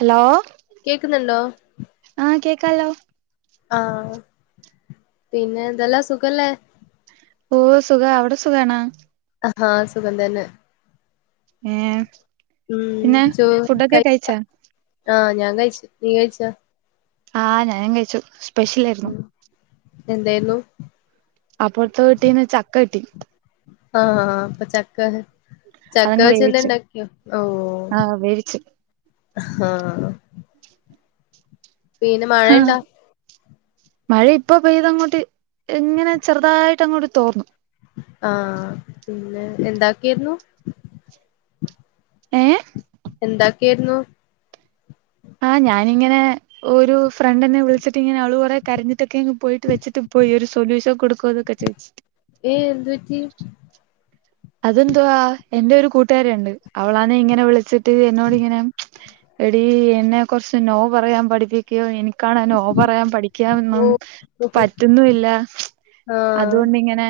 Hello കേക്കുന്നുണ്ടോ ആഹ് കേക്കാലോ ആഹ പിന്നെ എന്തെല്ലാം സുഖല്ലേ ഓഹ സുഖ അവിടെ സുഖണ ഹ സുഖം തന്നെ ഏ ഉം പിന്നെ ചോ ഫുഡൊക്കെ കഴിച്ച കഴിച്ചാ ആഹ് ഞാൻ കഴിച്ചു നീ കഴിച്ച ആഹ് ഞാനും കഴിച്ചു സ്പെഷ്യൽ ആായിരുന്നു ഉം എന്തായിരുന്നു അപ്പറത്തെ വിട്ടീന്ന് ചക്ക കിട്ടി ആഹ് അപ്പ ചക്ക അതങ്ങ് ചക്കവച്ച എന്താ വേവിച്ച് ഉണ്ടാക്കിയോ ഓ ആഹ് വേവിച്ച് ആഹ പിന്നെ ആഹ് മഴയുണ്ടാ മഴ ഇപ്പ പെയ്ത് അങ്ങോട്ട് എങ്ങനെ ചെറുതായിട്ട് അങ്ങോട്ട് തോർന്നു ആഹ പിന്നെ എന്താക്കിരുന്നു ഏ എന്താക്കെയയിരുന്നു ആ ഞാനിങ്ങനെ ഒരു ഫ്രണ്ട്ന്നെ വിളിച്ചിട്ട് ഇങ്ങനെ അവള് കുറെ കരഞ്ഞിട്ടൊക്കെങ് പോയിട്ട് വെച്ചിട്ട് ഒരു സൊല്ൂഷ കൊടുക്കോതൊക്കെ ചോദിച്ചട്ട് ഏയ് എന്തു പറ്റി അതെന്തുവാ എൻറെ ഒരു കൂട്ടുകാരി ഉണ്ട് അവളാന്ന് ഇങ്ങനെ വിളിച്ചിട്ട് എന്നോട്ങ്ങനെ എടി എന്നെ കുറച്ച് നോ പറയാൻ പഠിപ്പിക്കോ എനിക്ക് കാണൻ ഓ നോ പറയാൻ പഠിക്കൻ ഓ ഒന്നും ഓഹോ പറ്റുന്നുല്ല ആഹ് അതുകൊണ്ടിങ്ങനെ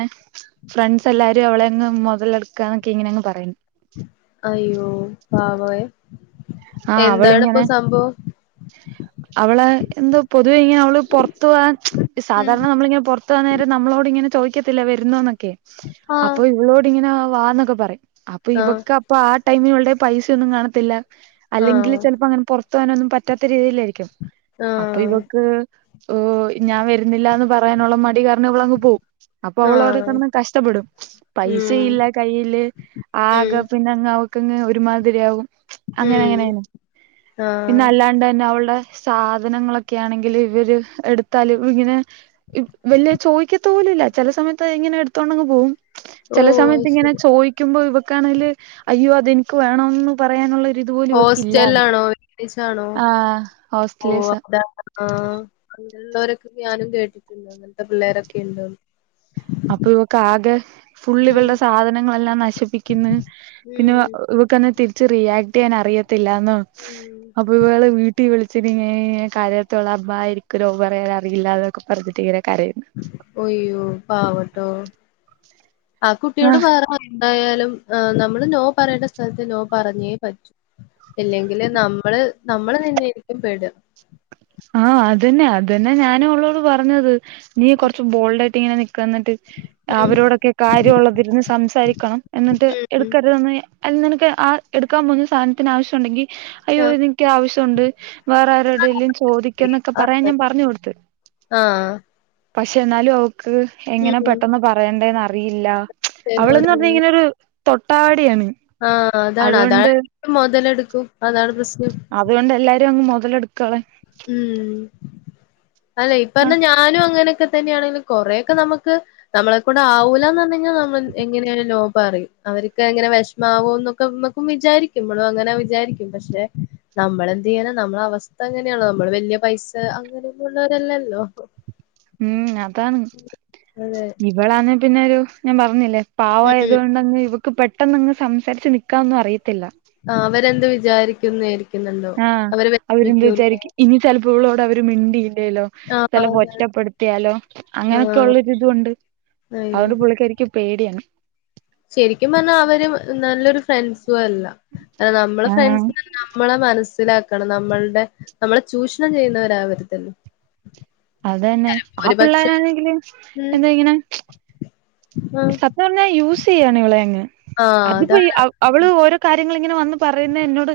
ഫ്രണ്ട്സ് എല്ലാരും അവള അങ്ങ് മുതലെടുക്കാ എന്നൊക്കെ ഇങ്ങനെ അങ്ങ് പറയുന്നു അയ്യോ പാവേ ആഹ് എന്താണ് ഇപ്പൊ അവളിങ്ങനെ സംഭവം അവള് എന്തോ പൊതുവേ ഇങ്ങനെ അവള് പുറത്തു പോവാൻ ഉം സാധാരണ നമ്മളിങ്ങനെ പുറത്ത വന്ന നേരം നമ്മളോട് ഇങ്ങന ചോദിക്കത്തിലെ വരുന്നന്നൊക്കെ ആഹ് അപ്പൊ ഇവളോട് ഇങ്ങനെ വാന്നൊക്കെ പറയും അപ്പൊ ആഹ് ഇവക്ക് അ അപ്പൊ ആ ടൈമിലവാ ടെ പൈസയൊന്നും കാണത്തില്ല അല്ലെങ്കിൽ ആഹ് ചിലപ്പോ അങ്ങനെ പുറ ത്താനൊന്നും പറ്റാത്ത രീതിയിലായിരിക്കും അപ്പൊ ആഹ് ഇവക്ക് ഓ ഞാൻ വരുന്നില്ലാന്ന് പറയാനുള്ള മടി കാരണം ഇവളങ്ങ് പോവും അപ്പൊ അവളവിടെ ആഹ് കടന്ന് കഷ്ടപ്പെടും ഉം പൈസയില്ല കയ്യില് ഉം ആകെ പിന്നെ അങ്ങ് ക്കങ്ങ് ഒരുമാതിരിയാകും അങ്ങനെ ഉം അങ്ങനെണ് പിന്നെ ആഹ് അല്ലാണ്ട് തന്നെ അവളുടെ സാധനങ്ങളൊക്കെ ആണെങ്കിൽ ഇവര് എടുത്താല് ഇവൾ ഇങ്ങനെ വലിയ ചോദിക്കത്ത പോലുംല്ല ചില സമയത്ത് എങ്ങനെ എടുത്തൊണ്ടെങ്ങ് പോകും ചില ഓഹ് അത് സമയത്ത് ഇങ്ങനെ ശരി ചോയ് ക്കുമ്പോ ഇവക്കാണെങ്കില് അയ്യോ അതെനിക്ക് വേണം എന്ന് പറയാനുള്ള ഒരു ഇത്പോലും ചെല്ലാണോ ഒരുമിച്ചാണോ ഓ ഹോസ്റ്റലേഴ്സാ ആഹ് അങ്ങനുള്ളവരൊക്കെ ഞാനം കേട്ടിട്ടുണ്ട് അങ്ങനത്തെ പിള്ളേരൊക്കെ ഉണ്ടോ അപ്പൊ ഇവക്ക് ആകെ ഫുൾ ഉം ഇവളുടെ സാധനങ്ങളെല്ലാം നശിപ്പിക്കുന്നു പിന്നെ ഉം ഇവക്കന്നെ തിരിച്ച് റിയാക്ട് ചെയ്യാൻ അറിയത്തില്ലന്നോ ഉം അപ്പൊ ഇവൾ വീട്ടിൽ വിളി കരയത്തിയുള്ളു എനിക്ക് നോ പറയാൻ അറിയില്ല എന്ന് പറഞ്ഞു ങ്ങനെ കരയും ഒയ്യോ പാവട്ടോ ആ കുട്ടിയോട് ആഹ് വേറെ എന്തായാലും ആ നമ്മള് നോ പറയേണ്ട സ്ഥലത്ത് നോ പറഞ്ഞേ പറ്റൂ ഇല്ലെങ്കില് നമ്മള് നമ്മള് തന്നൊയിരിക്കും പേടുക ആഹ് അതന്നെ അതന്നെ ഞാനും ഉള്ളോട് പറഞ്ഞത് നീ കൊറച്ചു ബോൾഡ് ആയിട്ട് ഇങ്ങനെ നിക്ക എന്നിട്ട് ഉം അവരോട് ക്കെ കാര്യമുള്ളള്ളതിന്ന് സംസാരിക്കണം എന്നിട്ട് ഉം എടുക്കരുതന്ന് അ നിനക്ക് ആ എടുക്കാൻ പോകുന്ന സാധനത്തിന് ആവശ്യമുണ്ടെങ്കിൽ ആഹ് അയോദനയ്ക്ക് ആവശ്യമുണ്ട് വേറെ ആരുടെങ്കും ചോദിക്ക എന്നൊക്കെ പറയാൻ അതെ ഞാൻ പറഞ്ഞു കൊടുത്ത് ആഹ് പക്ഷെ എന്നാലും അവക്ക് എങ്ങനെ ഉം പെട്ടെന്ന് പറയണ്ടേന്ന് അറിയില്ല അവളന്ന് പറഞ്ഞ ചെലോരങ്ങനെ ഇങ്ങനെരു തൊട്ടവാടിയാണ് ആഹ് അതാണ് അതാണ് മുതലെടുക്കും അതാണ് പ്രശ്നം അതുകൊണ്ട് എല്ലാരും അങ്ങ് മുതലെടുക്കളെ ഉം അല്ലെ ഇപ്പ പറഞ്ഞാ ഞാനും അങ്ങനെയക്കെ തന്നെയാണെങ്കിൽ കുറൊക്കെ നമുക്ക് നമ്മളെക്ക കൊണ്ട് ആവൂലന്ന് പറഞ്ഞ കഴിഞ്ഞാൽ നമ്മൾ എങ്ങനെയ നോ പറയും അവർക്ക് എങ്ങനെ വിഷ മാവോന്നൊക്കെ നക്കും വിചാരിക്കുമ്പോളും അങ്ങനെ വിചാരിക്കും പക്ഷെ നമ്മള എന്ത് ചെയ്യാന നമ്മള അവസ്ഥ അങ്ങനെയാണോ നമ്മള് വലിയ പൈസ അങ്ങനെയൊന്നള്ളവരെല്ലല്ലോ ഉം അതാണ് അതെ ഇവളാന്ന പിന്നെ ഒരു ഞാൻ പറഞ്ഞില്ലേ ഉം പാവമായതുകൊണ്ട്ങ്ങ് ഇവക്ക് പെട്ടെന്ന്ങ്ങ് സംസാരിച്ച് നൽക്കാൊന്നും അറിയത്തില്ല ആഹ് അവരെന്ത് വിചാരിക്കുന്നാരിക്കും ആഹ് അവരെന്ത് വിചാരിക്കും ഇനി ചെലപ്പോ ഇവളോടവര് മിണ്ടിയില്ലേലോ ആഹ് ചിലപ്പോ അതാണ് ഒറ്റപ്പെടുത്തിയാലോ ആഹ് അങ്ങനെയൊക്കൊള്ളൊരിതൊണ്ട് അയ്യോ അതുകൊണ്ട് പുള്ളിക്കാരിക്ക് പേടിയാണ് ശരിക്കും പറഞ്ഞാ അവര് നല്ലൊരു ഫ്രണ്ട്സുവല്ല നമ്മളെ ആഹ് ഫ്രണ്ട്സ്ന്നു പറഞ്ഞാ നമ്മളെ മനസ്സിലാക്കണം നമ്മളുടെ നമ്മളെ ചൂഷണം ചെയ്യുന്നവരാവരുതല്ലോ അതന്നെ ആ ഒരുപക്ഷെ പിള്ളേരാണെങ്കില് ഉം എന്താ ഇങ്ങനെ ആഹ് സത്യം പറഞ്ഞാ യൂസ് ചെയ്യാണ് ഇവിളെയങ്ങ് ആഹ് അതിപ്പോ ഈ അതാണ് അവ അവള് ഓരോ കാര്യങ്ങളിങ്ങനെ വന്ന് പറയുന്ന എന്നോട്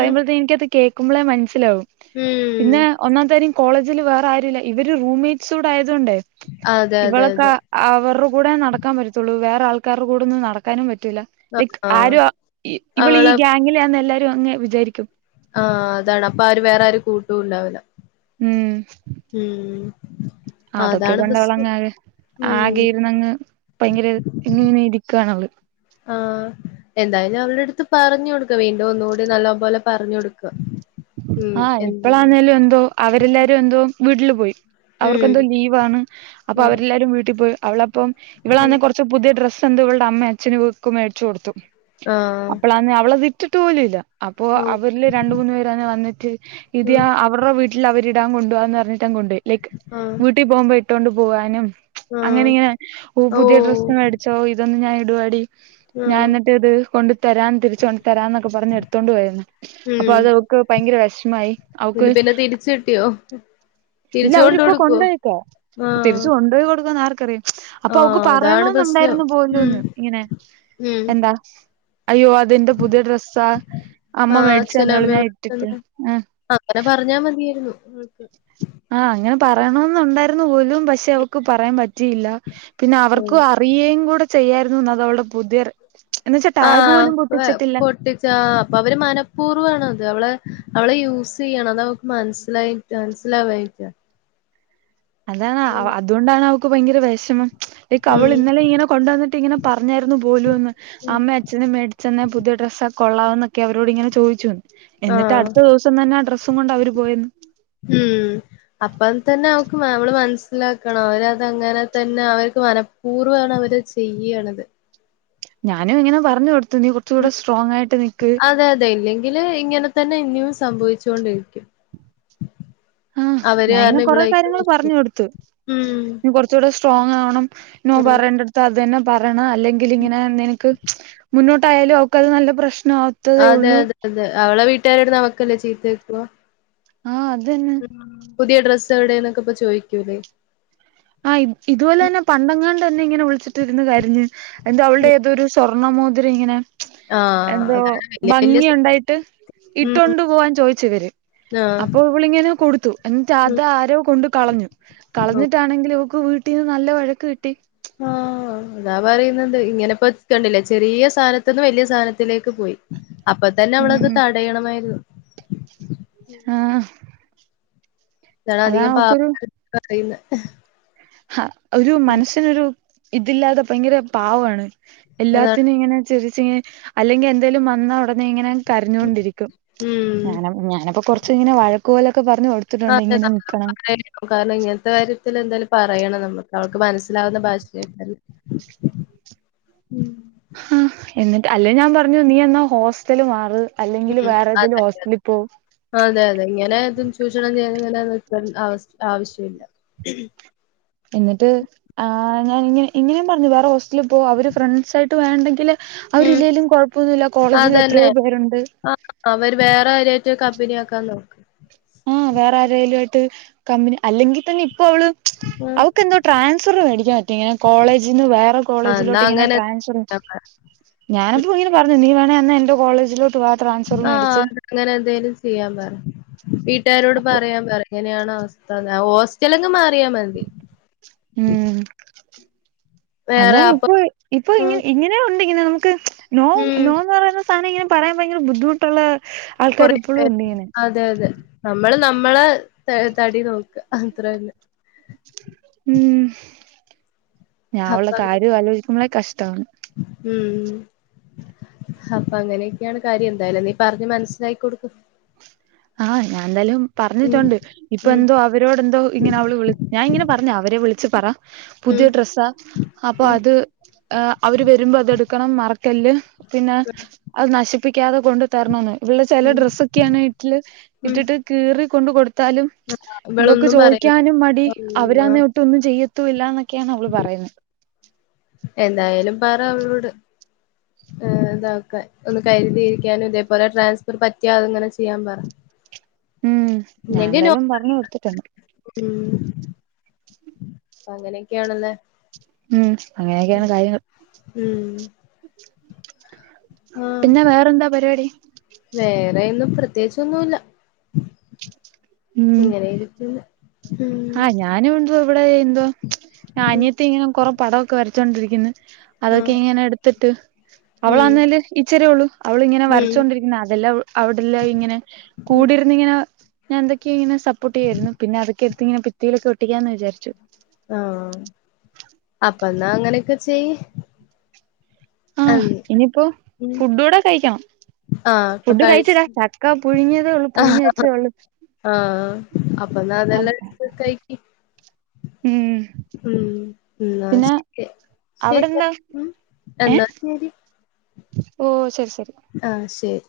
ഉം എനിക്കത് കേൾക്കുമ്പോളേ മനസ്സിലാവും ഉം പിന്നെ ഒന്നാമത്തെകാര്യം കോളേജില് വേറാരുല്ല ഇവര് റൂംമേറ്റ്സൂടെ ആയത്കൊണ്ടേ അതെ അതെ ഇവളൊക്ക അതെ അവർടെ കൂടെ നട ക്കാൻ പറ്റത്തൊള്ളൂ വേറാൾക്കാര്ടെ കൂടൊന്നും നടക്കാനും പറ്റൂല്ല ലൈക്ക് ആഹ് ആര ഇവള് ഈ അവളെ ഗാങ്ങിലെയാന്ന് എല്ലാരും അങ്ങ് വിചാരിക്കും ആഹ് അതാണ് അപ്പൊ ആര് വേറാരും കൂട്ടും ഉണ്ടാവില്ല ഉം ഉം ഉം ആഹ് അതൊക്കെ കൊണ്ടവളങ്ങാകെ ഉം ആകെയിരുന്നങ്ങ് ഭയങ്കര ഇങ്ങനെ ഇരിക്കുവാണവള് ആഹ് എന്തായാലും അവൾടെ അടുത്ത് പറഞ്ഞു കൊടുക്കുക വീണ്ടും ഒന്നുകൂടി നല്ലോം പോലെ പറഞ്ഞു കൊടുക്ക ഉം ആഹ് എന്ത് ഇപ്പളാന്നോലും എന്തോ അവരെല്ലാരും എന്തോ വീട്ടില് പോയി അവർക്കെന്തോ ഉം ലീവാണ് അപ്പൊ ആഹ് അവരെല്ലാരും വീട്ടി പോയി അവളപ്പം ഉം ഇവളാന്നെ കൊറച്ച് ച്ചു പുതിയ ഡ്രസ്സ് എന്തോ ഇവൾടെ അമ്മേം അച്ചനും ഇവൾക്ക് മേടിച്ചു കൊടുത്തു ആഹ് അപ്പളാന്നെ അവളത് ഇ ട്ടിട്ട് പോലുവില്ല അപ്പൊ ഓ അവരില് രണ്ട് മൂന്ന് പേരാണേ വന്നിട്ട് ഇത് ആഹ് ആ അവർടെ വീട്ടില് അവരിടാൻ കൊണ്ടുപോവാന്നു പറഞ്ഞിട്ടങ്ങ് കൊണ്ടുപോയി ലൈക്ക് ആഹ് വീട്ടി പോകുമ്പോ ഇട്ടോണ്ട് പോകാനും അങ്ങനെ ആഹ് ഇങ്ങനെ ഓ പുതിയ ഓഹ് ഡ്രസ് മേടിച്ചോ ഇതൊന്ന് ഞാൻ ഇടുവാടി ഞാൻ ആഹ് എന്നിട്ട് ഇത് കൊണ്ട് തരാം തിരിച്ചുകൊണ്ട് തരാന്നൊക്കെ പറഞ്ഞ് എടുത്തോണ്ട് പോയിരുന്നു ഉം ഭയങ്കര വിഷമായി അവക്ക് എന്നിട്ട് അ പിന്നെ തിരിച്ച് കിട്ടിയോ ഇല്ല തിരിച്ച് കൊണ്ട് അവരിപ്പൊ കൊടുക്കുവോ കൊണ്ടൊയേക്കാ ആഹ് തിരിച്ചു കൊണ്ടുപോയി കൊടുക്കുവോന്ന് ആർക്കറിയാം അപ്പൊ അവക്ക് ആഹ് അതാണ് പ്രശ്നം പറയണോന്നൊണ്ടാരുന്നു ഉം [unintelligible] ഇങ്ങനെ ഉം എന്താ അയ്യോ അത് ന്റെ പുതിയ ഡ്രസ്സാ അമ്മ മേടിച്ചന്നേ ഒള്ളു ഞാൻ ഇ എന്താ അങ്ങനെ പറഞ്ഞാ മതിയാരുന്നു ആഹ് അങ്ങനെ പറയണോന്നൊണ്ടാരുന്നു പോലും പക്ഷെ അവക്ക് പറയാൻ പറ്റിയില്ല പിന്നെ അവർക്കു ഉം അ അറിയേം കൂടെ ചെയ്യായിരുന്നുന്ന് അതവൾടെ പുതിയ എന്ന് വച്ചാ ടാഗ് പോലും പൊട്ടിച്ചിട്ടില്ല പൊട്ടിച്ചാ ആഹ് അപ്പൊ അവര് മനഃപൂർവ്വാണത് അവളെ അവളെ യൂസ് ചെയ്യാണത് അവക്ക് മനസ്സിലായി മൻസിലാവായിട്ട അതാണ് അവ അതുകൊണ്ടാണ് അവക്ക് ഭയങ്കര വെഷമം ലൈക്ക് ഉം അവളിന്നലെ ഇങ്ങനെ കൊണ്ടുവന്നിട്ട് ഇങ്ങനെ പറഞ്ഞാരുന്നു പോലൂന്ന് ഉം അമ്മേം അച്ഛനും മേടിച്ച് തന്ന പുതിയ ഡ്രസ്സാ കൊള്ളാവന്നൊക്കെ അവരോടിങ്ങനെ ചോദിച്ചുന്ന് എന്നിട്ട് ആഹ് അടുത്ത ദിവസം തന്നെ ആ ഡ്രസ്സും കൊണ്ട് അവര് പോയന്ന് ഉം അപ്പം തന്നെ അവക്ക് മാ അവള് മനസ്സിലാക്കണം അവരതങ്ങനെ തന്നെ അവർക്ക് മന പൂർവ്വാണ് അവരത് ചെയ്യണത് ഞാനും ഇങ്ങനെ പറഞ് കൊടുത്തു നീ കൊർച്ചൂടെ സ്ട്രോങ്ങായിട്ട് അതെ അതെ ഇല്ലെങ്കില് ഇങ്ങനെ തന്നെ ഇനിയും സംഭവിച്ചോണ്ടിരിക്കും ആഹ് അവര് ഞാന ഇനെ കാരണം കൊറെ ഇവളേക്ക് കാര്യങ്ങൾ പറഞ്ഞു വിഷമിക്കും. കൊടുത് ഉം ന്നി കൊർ ച്ചൂടെ സ്ട്രോങ്ങാവണം നോ പറയേണ്ടട്ത് ത്തത് തന്നെ പറയണം അല്ലെങ്കിൽ ഇങ്ങനെ നിനക്ക് മുന്നോട്ടായാലും അവക്കത് നല്ല പ്രശ്നാ അതെ അതെ അതെ അവളെ വീട്ടുകാരെട്ത്ത്‌ന്ന് അവക്കല്ലേ ചീത്തേ കേക്കുവാ ആഹ് അതൻ പുതിയ ഡ്രസ്സെ വിടെന്നൊക്കെപ്പ ചോദിക്കൂലെ ആഹ് ഇതുപോലെ തന്നെ പണ്ടങ്ങാണ്ട് എന്നെ ഇങ്ങനെ വിളിച്ചിട്ട് ഇരുന്ന് കരഞ്ഞ് എന്താ അവൾടെ ഉം ഏതൊരു സ്വർണ മോതിര ഇങ്ങനെ ആഹ് എന്തോ അതാണ് വല്യ വല്യ ഭംഗിയുണ്ടായിട്ട് ഉം ഇട്ടൊണ്ട് പോവാൻ ചോയ്ച്ചി വര് ആഹ് അപ്പൊ അവളിങ്ങനെ കൊടുത്തു എന്നിട്ട് ഉം അത് ആരോ കൊണ്ട് കളഞ്ഞു ഓ കളഞ്ഞിട്ട് ആണെങ്കിൽ ഇവക്ക് വീട്ടീന്ന് നല്ല വഴക്ക് കിട്ടി ആഹ് അതാ പറയുന്നത് ഇങ്ങനെ പ്പൊ കണ്ടിലെ ചെറിയ സാനത്ത്ന്ന് വല്യ സാനത്തിലേക്ക് പോയി അപ്പ തന്നവളത് ഉം തടയണമായിരുന്നു ആഹ് താണ് അധികം പാവം [inaudible] പറയുന്നേ ആഹ് ഒരു മനസ്സിനൊരു ഇതില്ലാതെ ഭയങ്കര പാവ ആണ് അതാണ് എല്ലാത്തിനും ഇങ്ങനെ ചിരിച്ചിങ്ങനെ അല്ലെങ്കി എന്തേലും വന്ന ഉടനെ ഇങ്ങനെ കരഞ്ഞോണ്ടിരിക്കും. ഉം ഞാന ഞാനപ്പോ കൊറച്ചിങ്ങനെ വഴക്ക്പോലൊക്കെ പർഞ്ഞ്കൊടു ആഹ് അതെ നല്ല പറെ [unintelligible] കാരണം ഇങ്ങൻത്ത കാര്യത്തിൽ എന്തായാലും പറയണം നമ്മക്ക് അവൾക്ക് മനസ്സിലാവുന്ന ഭാഷയിൽ തന്നെ ഉം ഹാഹ് എന്നിട്ട് അല്ലേ ഞാൻ പറഞ്ഞു നീ എന്നാ ഹോസ്റ്റല് മാറ് അല്ലെങ്കില് ഉം വേറേതേലും അതെ ഹോസ്റ്റലി പോ അതെ അതെ, ഇങ്ങനെ തും ചൂഷണം ചെയ്യുന്നങ്ങനെ നിൽക്ക അവസ് ആവിശ്യവില്ല എന്നിട്ട് ആഹ് ഞാനിങ്ങനെ ഇങ്ങനെയും പറഞ്ഞു വേറെ ഹോസ്റ്റലിൽ പോ അവര് ഫ്രണ്ട്സായിട്ട് വേണ്ടെങ്കില് ഉം അവരില്ലേലും കൊഴപ്പൊന്നുല്ല അതന്നെ കോളേജിലെത്രയോ പേരുണ്ട് ആഹ് അവര് വേറെ ആരായിട്ട് കമ്പനിയാക്കാൻ നോക് ആഹ് വേറെ ആരേലും ആയിട്ട് കമ്പനി അല്ലെങ്കിൽ തന്നെ ഇപ്പൊ അവള് ഉം അവക്കെന്തോ ട്രാൻസ്ഫർ മേടിക്കാൻ പറ്റും ഇങ്ങനെ കോളേജിൽന്ന് വേറെ എന്നാ കോളേജിലോട്ടിങ്ങനെ അങ്ങനെ ട്രാൻഫർ [unintelligible] ഞാനപ്പം ഇങ്ങന പറഞ്ഞു നീ വേണെ എന്നാ എന്റെ കോളേജിലോട്ട് വ ആഹ് അതങ്ങനെന്തേലും ചെയ്യാം പറയ്. വീട്ടുകാരോട് അപ്പൊ പറയാം പറയ് ങ്ങനെയാണ് അവസ്ഥന്ന് ഹോസ്റ്റലങ് മാറിയാൽ മതി ഉം വേറെ അതാണ് അപ്പൊ ഇപ്പൊ ഇപ്പൊ ഇങ്ങ ഉം ഇങ്ങനേഉണ്ട് ഇങ്ങനെ നമുക്ക് നോ ഉം നോന്ന് പറയുന്ന സാന ഇങ്ങനെ പറയാ ഭയങ്കര ബുദ്ധിമുട്ടുള്ള ആൾക്കാർ കൊറേ ഇപ്പോഴും പേ ഉണ്ട് ഇങ്ങനെ അഹ് അതെ അതെ നമ്മള് നമ്മളെ തടി നോക്ക അത്ര തന്നെ ഉം ഞാ അപ്പ അവൾടെ അങ്ങനെ കാര്യ ആലോജിക്കുമ്പളെ കഷ്ട്ടവാണ് ഉം ഉം അപ്പങ്ങനെയൊക്കെയാണ് കാര്യം എന്തായാലും നീ പറഞ്ഞ് മനസ്സിലാക്കി കൊടുക്ക് ആഹ് ഞാൻ എന്തായാലും ഉം പറഞ്ഞിട്ടുണ്ട് ഇപ്പൊ ഉം എന്തോ അവ അവരോട്ന്തോ ഇങ്ങനെ അവള് വിളി ഞാ ഇങ്ങനെ പറഞ് അവരെ വിളച്ച് പറ ഉം പുതിയ ട്രസ്സാ അപ്പൊ ഉം അത് ആഹ് അവര് വരുമ്പോ അതെടുക്കണം മറക്കല് പിന്നെ അത് നശിപ്പിക്കാതെ കൊണ്ട് തരണംന്ന് ഇവിടെ ചില ഉം ഡ്രസ്സൊക്കെയാണെ ട്ടില് ഉം ഇട്ടിട്ട് കീറി കൊണ്ട് കൊടുത്താലും ഇവക്ക് ഇവളൊന്നും പറയൂല ചോദിക്കാനും മടി ആ. അവരാന്നെ ട്ടൊന്നും ചെയ്യത്തൂല്ല എന്നൊക്കെയാണ് അവള് പറയുന്നെ എന്തായാലും പറ അവളോട് ആഹ് ഇതാക്കാൻ ഒന്ന് കരുതിയിരിക്കാനും ഇതേപോലെ ട്രാൻസ്ഫർ പറ്റിയ അത്ങ്ങനെ ചെയ്യാൻ പറ ഉം ഞാൻ എന്തായാലും പറഞ്ഞു കൊടുത്തിട്ടണ്ട് ഉ അങ്ങനെയൊക്കെയാണല്ലെ ഉം അങ്ങനെയൊക്കെയാണ് കാര്യങ്ങൾ ഉം പിന്നെ വേറെ എന്താ പരിപാടി വേറെയിന്നു പ്രത്യേകിച്ചൊന്നുല്ല ഉം ഇങ്ങനെ ഇരിക്കുന്നു മ് ആഹ് ഞാനും വണ്ടോ ഇവിടെ എന്തോ ഞ ഉം അനിയത്തി ഇങ്ങനെ കൊറേ പടോക്കെ വരച്ചോണ്ടിരിക്കുന്നു അതൊക്കെ ആഹ് ഇങ്ങനെ എടുത്തിട്ട് ഉം അവളാന്നേല് ഇച്ചിരിയേ ഉള്ളു അവളിങ്ങനെ ഉം വരച്ചുകൊണ്ടിരിക്കുന്ന അതെല്ലാം അവിടെല്ലാം ഇങ്ങനെ ഉം കൂടിരുന്നിങ്ങനെ ഞാ എന്തൊക്ക ഇങ്ങനെ സപ്പോട്ട് ചെയ്യായിരുന്നു പിന്ന അതൊക്കെടുത്ത് ഇങ്ങനെ ഭിത്തിയിലൊക്കെട്ടിക്കാന്ന് വിചാരിച്ചു ആഹ് അപ്പ എന്നാ അങ്ങനെയൊക്കെ ചെയ് ആഹ് ഇനിയിപ്പോ ഉം ഫുടൂടെ കഴിക്കണം ആഹ് ഇപ്പൊ ഫുഡ് കഴിച്ച് കഴിച്ചരാ ചക്ക പുഴുങ്ങിയതേ ഉള്ള് ആഹ് പുഴുങ്ങി വെച്ചതേ ഉള്ള് ആഹ് അപ്പന്നാ അതെല്ലാം എടുത്ത് കഴിക്ക് ഉം ഉം എന്ന പിന്നെ ശരി അവിടെ ശരി എന്താ മ് ഏ എന്നാ ശരി ഓ ശരി ശരി ആഹ് ശരി